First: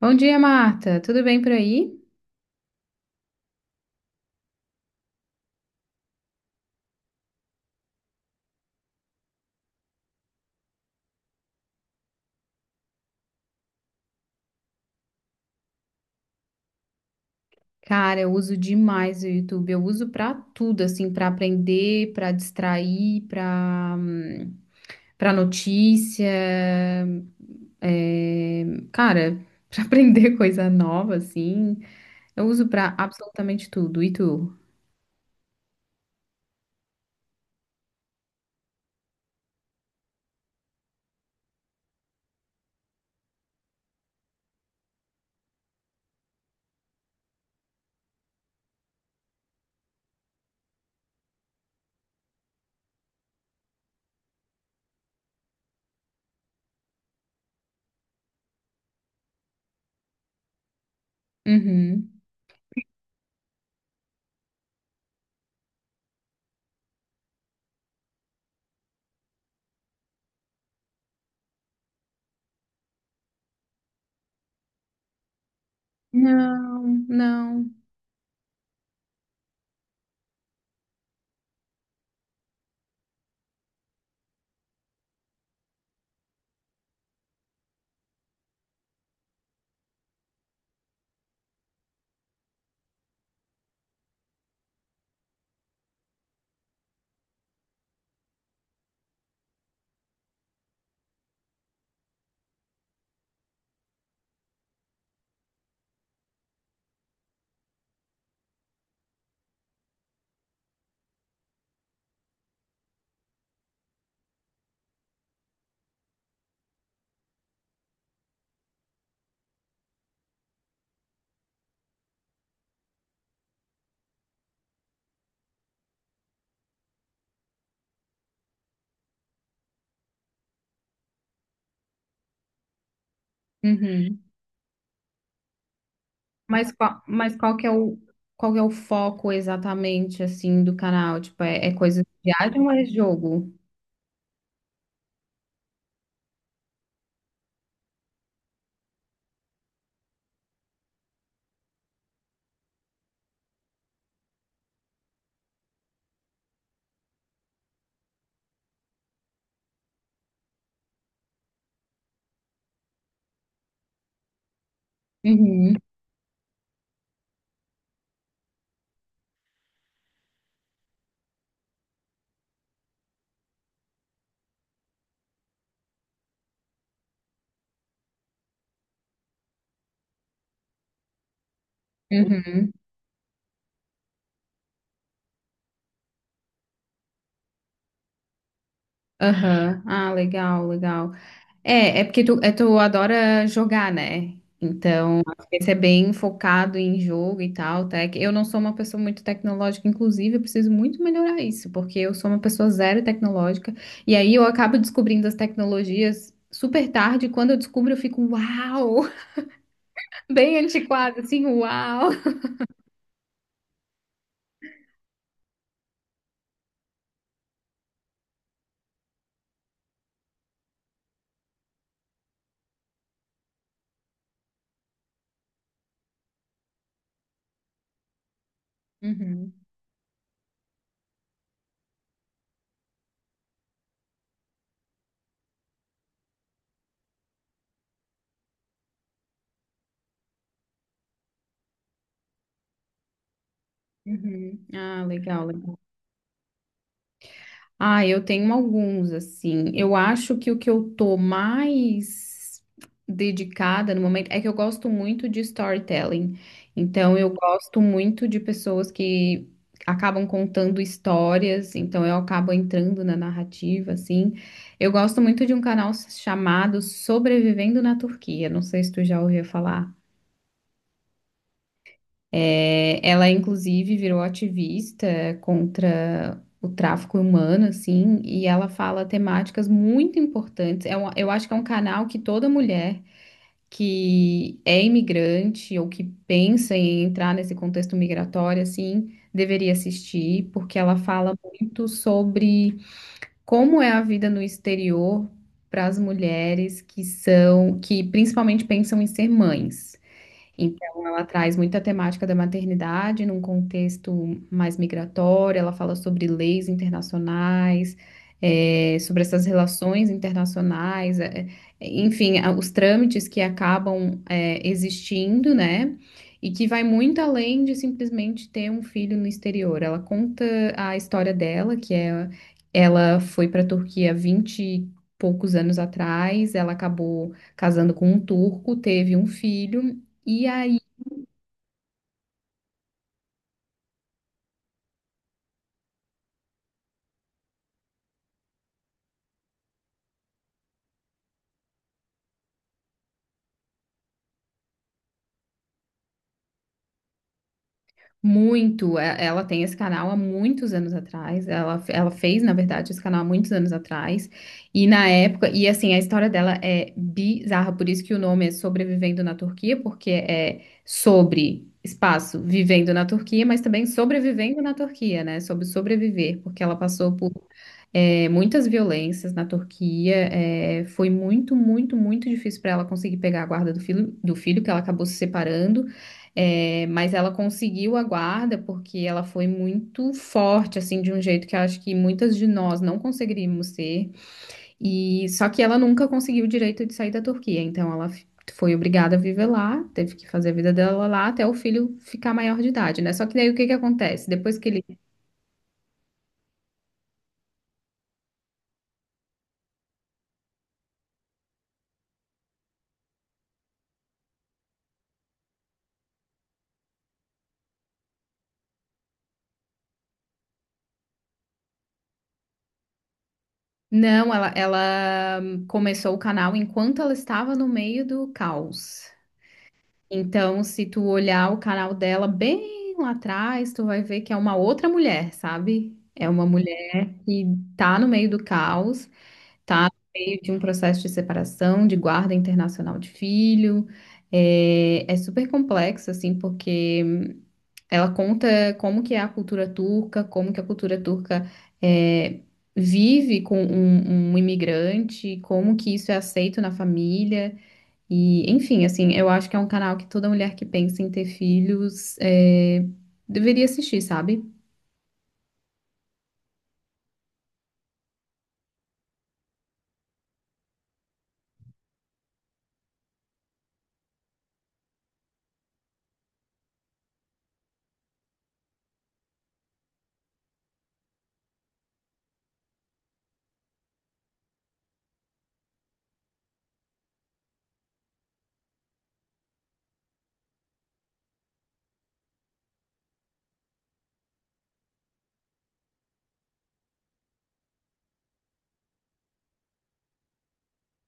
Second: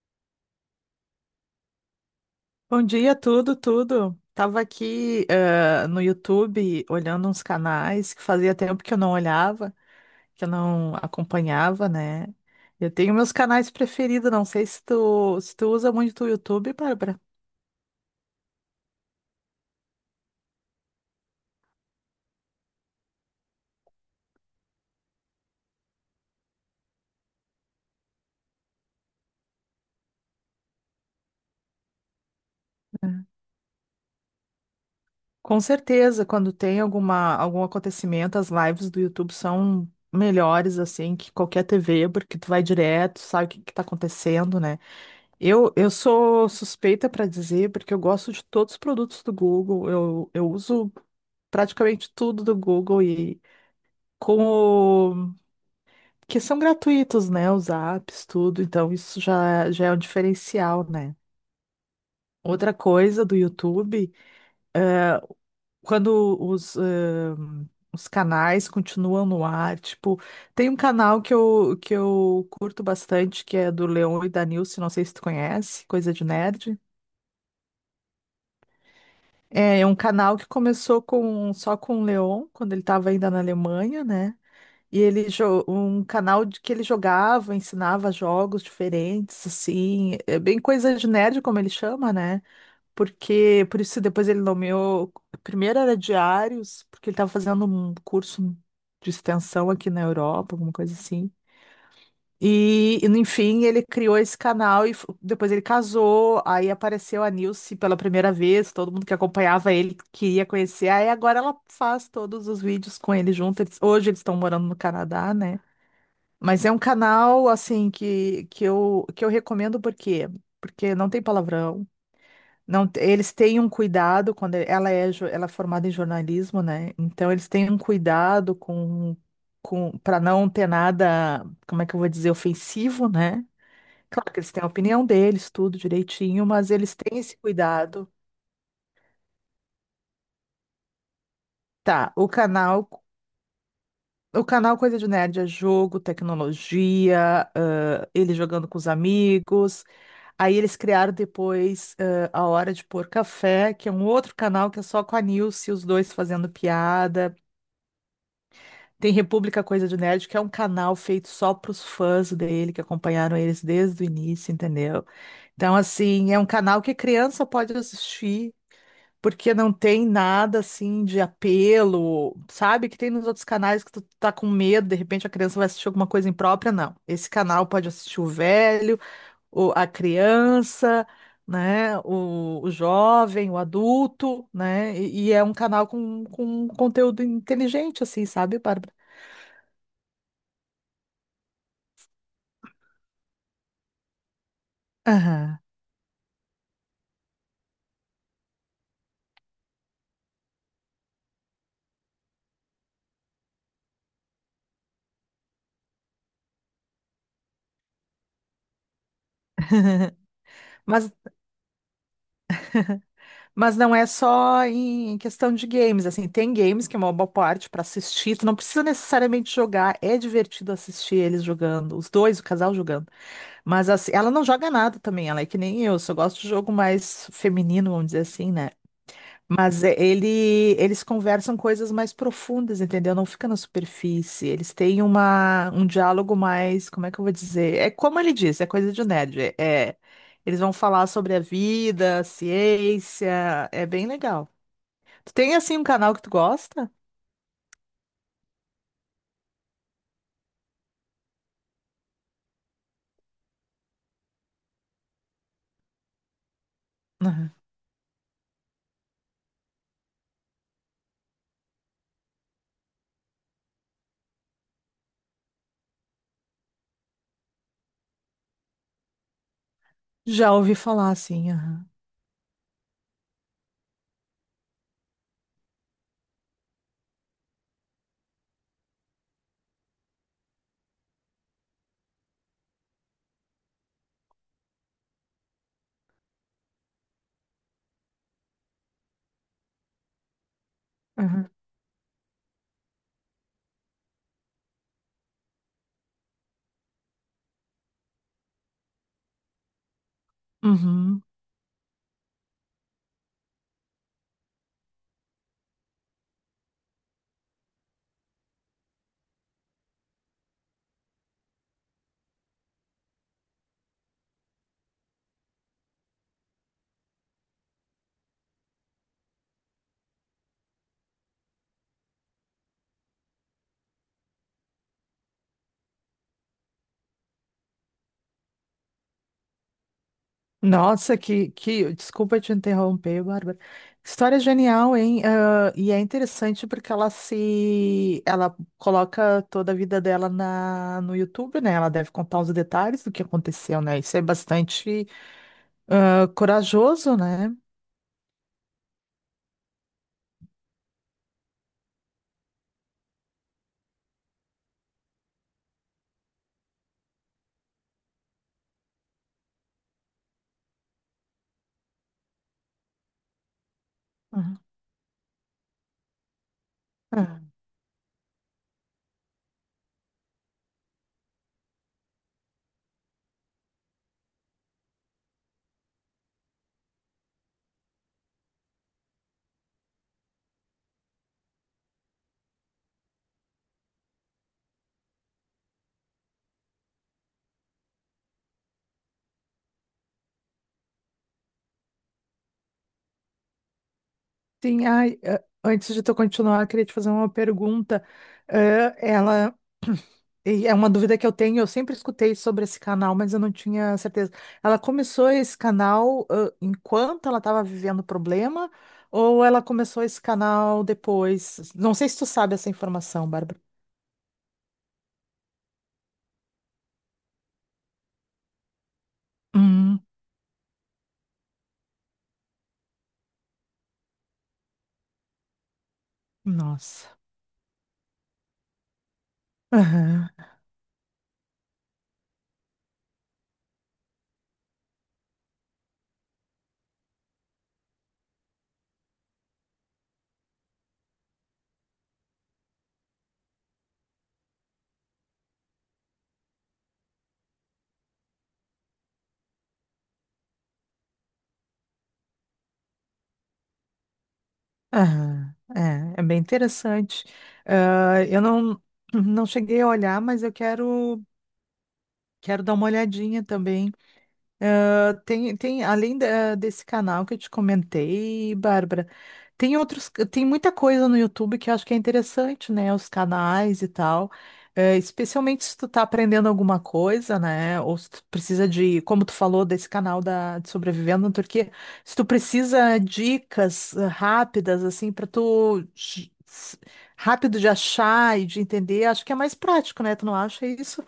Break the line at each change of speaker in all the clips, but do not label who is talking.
Bom dia, Marta. Tudo bem por aí?
Bom dia, tudo, tudo. Tava aqui, no YouTube olhando uns canais que fazia tempo que eu não olhava, que eu não acompanhava, né? Eu tenho meus canais preferidos, não sei se tu usa muito o YouTube, Bárbara.
Cara, eu uso demais o YouTube. Eu uso pra tudo, assim, pra aprender, pra distrair, pra para notícia, é, cara, pra aprender coisa nova, assim. Eu uso pra
É.
absolutamente tudo. E tu?
Com certeza, quando tem algum acontecimento, as lives do YouTube são melhores, assim, que qualquer TV, porque tu vai direto, sabe o que que tá acontecendo, né? Eu sou suspeita para dizer, porque eu gosto de todos os produtos do Google. Eu uso praticamente tudo do Google e como que são gratuitos, né? Os apps, tudo. Então isso já é um diferencial, né?
Uhum.
Outra coisa do YouTube, eh, quando os canais continuam no ar, tipo, tem um canal que eu curto bastante, que é do Leon e da Nilce, não sei se tu conhece, Coisa de Nerd.
Não, não.
É um canal que começou com só com o Leon, quando ele estava ainda na Alemanha, né? E um canal de que ele jogava, ensinava jogos diferentes, assim, é bem coisa de nerd, como ele chama, né? Porque por isso depois ele nomeou, primeiro era Diários, porque ele estava fazendo um curso de extensão aqui na Europa, alguma coisa assim. Enfim, ele criou esse canal e depois ele casou, aí apareceu a Nilce pela primeira vez, todo mundo que acompanhava ele queria conhecer, aí agora ela faz todos os vídeos com ele junto. Hoje eles estão morando no Canadá, né? Mas é um canal, assim, que eu recomendo por quê? Porque não tem palavrão, não, eles têm um cuidado, quando ela é formada em jornalismo, né? Então eles têm um cuidado com para não ter nada, como é que eu vou dizer, ofensivo, né?
Uhum.
Claro que eles têm a opinião deles, tudo direitinho, mas
Mas
eles
qual,
têm
mas
esse
qual que é o
cuidado.
qual que é o foco exatamente assim do canal? Tipo, é coisa de
Tá,
viagem ou é jogo?
o canal Coisa de Nerd é jogo, tecnologia, ele jogando com os amigos. Aí eles criaram depois A Hora de Pôr Café, que é um outro canal que é só com a Nilce e os dois fazendo piada. Tem República Coisa de Nerd, que é um canal feito só para os fãs dele, que acompanharam eles desde o início, entendeu? Então,
Uhum,
assim, é um canal que criança pode assistir porque não tem nada assim de apelo, sabe? Que tem nos outros canais que tu tá com medo, de repente a criança vai assistir alguma coisa imprópria, não. Esse canal pode assistir o velho, a criança, né? O
uhum,
jovem, o adulto, né? E é um canal com, conteúdo inteligente, assim, sabe, Bárbara?
aham. Ah, legal, legal. É, é porque tu, tu adora jogar, né? Então, acho que
Aham.
esse é bem focado em jogo e tal, tec. Eu não sou uma pessoa muito tecnológica, inclusive, eu preciso muito melhorar isso, porque eu sou uma pessoa zero tecnológica, e aí eu acabo descobrindo as tecnologias super tarde, e quando eu descubro, eu fico, uau! Bem
Mas
antiquado, assim, uau!
Mas não é só em questão de games, assim, tem games que é uma boa parte para assistir, tu não precisa necessariamente jogar, é divertido assistir eles jogando, os dois, o casal jogando. Mas assim, ela não joga nada também, ela é que nem eu, só gosto de jogo mais feminino, vamos dizer assim, né?
Uhum,
Mas eles conversam coisas mais profundas, entendeu? Não fica na superfície. Eles têm um diálogo mais, como é que eu vou dizer? É como ele disse, é coisa de nerd. É- eles vão falar sobre a vida, a ciência, é bem legal.
uhum. Ah,
Tu
legal,
tem assim
legal.
um canal que tu gosta?
Ah, eu tenho alguns, assim. Eu acho que o que eu tô mais dedicada no momento é que eu gosto muito de storytelling. Então, eu
Aham.
gosto muito de pessoas que acabam contando histórias, então eu acabo entrando na narrativa, assim. Eu gosto muito de um canal chamado Sobrevivendo na Turquia. Não sei se tu já ouviu falar.
Já ouvi falar assim, aham.
É, ela, inclusive, virou ativista contra o tráfico humano, assim, e ela fala temáticas muito importantes. Eu acho que é um canal que toda mulher que é imigrante ou que pensa em entrar nesse contexto migratório, assim, deveria assistir, porque ela fala
Aham.
muito sobre como é a vida no exterior para as mulheres que são, que principalmente pensam em ser mães. Então,
Uhum.
ela traz muita temática da maternidade num contexto mais migratório, ela fala sobre leis internacionais, sobre essas relações internacionais, enfim, os trâmites que acabam, existindo, né? E que vai muito além de simplesmente ter um filho no exterior. Ela conta a história dela, que é ela foi para a Turquia há 20 e poucos anos atrás, ela acabou casando com um turco, teve um filho. E aí,
Nossa, que, que. Desculpa te interromper, Bárbara. História genial, hein? Ah, e é interessante porque ela se. Ela coloca toda a vida dela no YouTube, né? Ela deve contar os detalhes do que aconteceu, né? Isso é bastante corajoso, né?
muito, ela tem esse canal há muitos anos atrás, ela fez, na verdade, esse canal há muitos anos atrás, e na época, e assim, a história dela é bizarra, por isso que o nome é Sobrevivendo na Turquia, porque é sobre, espaço, vivendo na Turquia, mas também
Uhum.
sobrevivendo na Turquia, né, sobre sobreviver, porque ela passou por
Ah.
muitas violências na Turquia, é, foi muito, muito, muito difícil para ela conseguir pegar a guarda do filho, que ela acabou se separando. É, mas ela conseguiu a guarda porque ela foi muito forte, assim, de um jeito que eu acho que muitas de nós não conseguiríamos ser. E só que ela nunca conseguiu o direito de sair da Turquia, então foi obrigada a viver lá, teve que fazer a vida dela lá até o filho ficar maior de idade, né? Só que daí o que que acontece? Depois que ele
Sim, ai, antes de tu continuar, eu queria te fazer uma pergunta. Ah, ela. E é uma dúvida que eu tenho, eu sempre escutei sobre esse canal, mas eu não tinha certeza. Ela começou esse canal, enquanto ela estava vivendo o problema, ou ela começou esse canal depois? Não sei se tu sabe essa informação, Bárbara.
não, ela começou o canal enquanto ela estava no meio do caos.
Hum,
Então, se tu olhar o canal dela bem lá atrás, tu vai ver que é uma outra mulher, sabe? É uma
nossa.
mulher que tá no meio do caos, tá no
Aham,
meio de um processo de separação, de guarda internacional de filho. É, é super complexo, assim, porque ela conta como que é a cultura turca, como que a cultura turca é, vive com um imigrante, como que isso é aceito na família. E, enfim, assim, eu acho que é um canal que toda mulher que pensa em ter filhos é, deveria assistir, sabe?
aham. É, é bem interessante. Ah, eu não cheguei a olhar, mas eu quero dar uma olhadinha também. Além desse canal que eu te comentei, Bárbara, tem outros, tem muita coisa no YouTube que eu acho que é interessante, né? Os canais e tal. É, especialmente se tu tá aprendendo alguma coisa, né? Ou se tu precisa de, como tu falou desse canal de Sobrevivendo na Turquia, se tu precisa dicas rápidas, assim, pra tu rápido de achar e de entender, acho que é mais prático, né? Tu não acha isso?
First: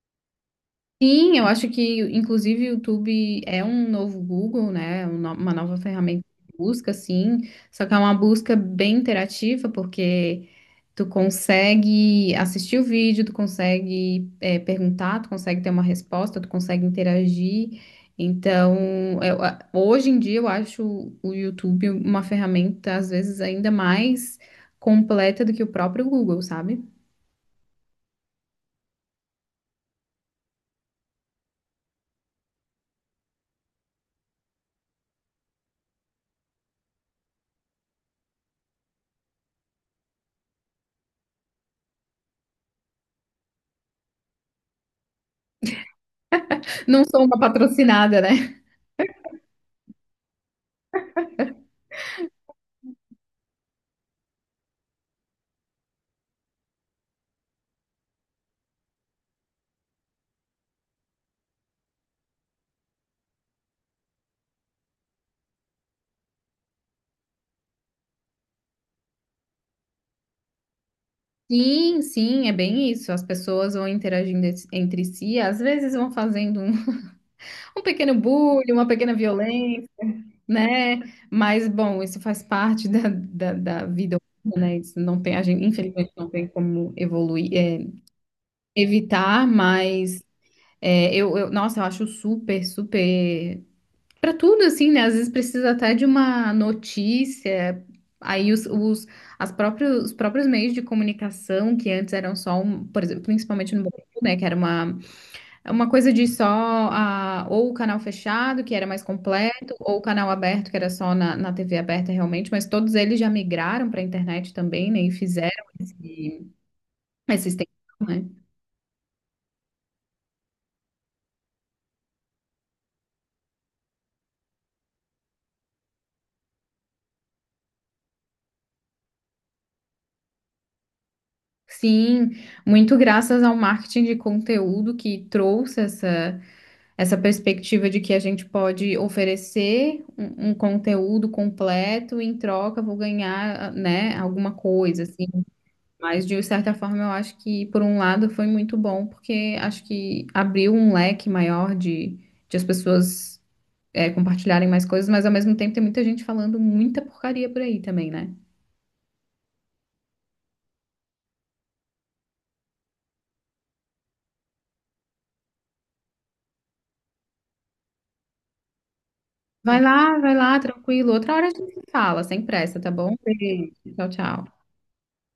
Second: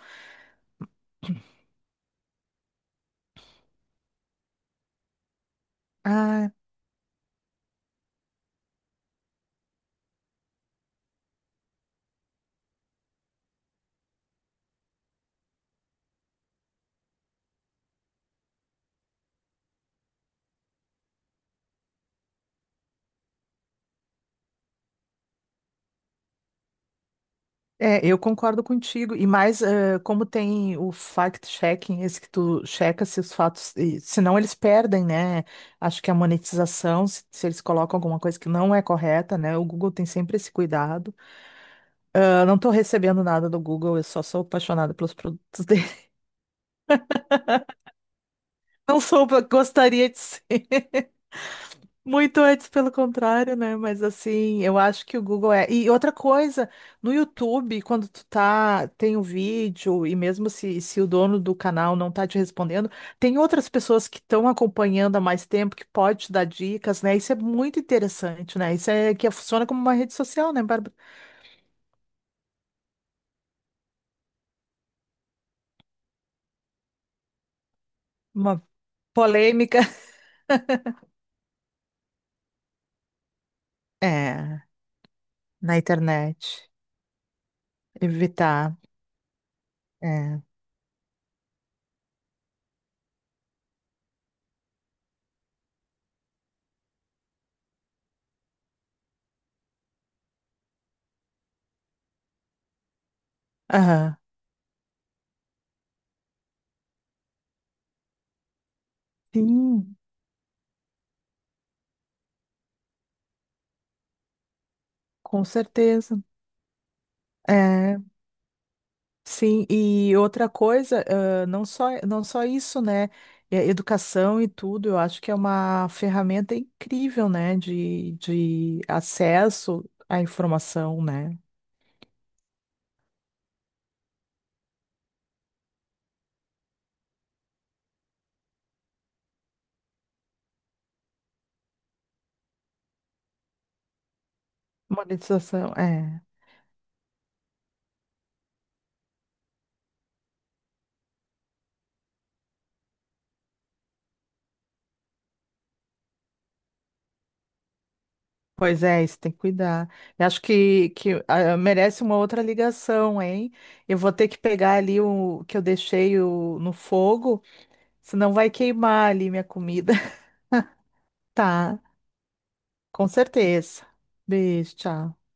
Sim, eu acho que, inclusive, o YouTube é um novo Google, né? É uma nova ferramenta
Ah,
de busca, sim. Só que é uma busca bem interativa, porque tu consegue assistir o vídeo, tu consegue é, perguntar, tu consegue ter uma resposta, tu consegue interagir. Então, hoje em dia eu acho o YouTube uma ferramenta, às vezes, ainda mais completa do que o próprio Google, sabe?
é, eu concordo contigo. E mais, como tem o fact-checking, esse que tu checa se os fatos, e senão eles perdem, né? Acho que a monetização, se eles colocam alguma coisa que não é correta, né? O Google tem sempre esse cuidado. Ah, não estou recebendo nada do Google, eu só sou apaixonada pelos produtos dele.
Não sou uma patrocinada, né?
Não sou, gostaria de ser. Muito antes, pelo contrário, né? Mas assim, eu acho que o Google é. E outra coisa, no YouTube, quando tu tá, tem um vídeo, e mesmo se o dono do canal não tá te respondendo, tem outras pessoas que estão acompanhando há mais tempo que pode te dar dicas, né? Isso é muito interessante, né? Isso é que funciona como uma rede social, né, Bárbara?
Sim, sim, é bem isso. As pessoas vão interagindo entre si, às vezes vão fazendo um, um pequeno
Uma
bullying, uma pequena
polêmica.
violência, né? Mas, bom, isso faz parte da, da, da vida
É,
humana, né? Isso não tem, a gente,
na
infelizmente, não
internet.
tem como evoluir, é,
Evitar.
evitar, mas
É.
é, nossa, eu acho super, super. Para tudo, assim, né? Às vezes precisa até de uma notícia. Aí os, os, as próprios, os próprios meios de comunicação, que antes eram só um, por exemplo, principalmente no Brasil,
Aham.
né? Que era uma é uma coisa de só a, ou o canal fechado, que era mais completo,
Sim,
ou o canal aberto, que era só na, na TV aberta realmente, mas todos eles já migraram para a internet também, né? E
com
fizeram
certeza.
essa extensão,
É.
né?
Sim, e outra coisa, não só, não só isso, né? É, educação e tudo, eu acho que é uma ferramenta incrível, né? De acesso à informação, né?
Sim, muito graças ao marketing de conteúdo que trouxe essa perspectiva de que a gente pode oferecer um conteúdo completo, e em troca vou ganhar, né, alguma coisa, assim.
Monetização, é.
Mas, de certa forma, eu acho que, por um lado, foi muito bom, porque acho que abriu um leque maior de as pessoas é, compartilharem mais coisas, mas, ao mesmo tempo, tem muita gente falando muita porcaria por aí também, né?
Pois é, isso tem que cuidar. Eu acho que merece uma outra ligação, hein? Eu vou ter que pegar ali o que eu deixei no fogo, senão vai queimar ali minha comida.
Vai lá, tranquilo. Outra hora a gente
Tá,
se fala, sem pressa, tá
com
bom? Beijo.
certeza.
Tchau, tchau.
Beijo, tchau.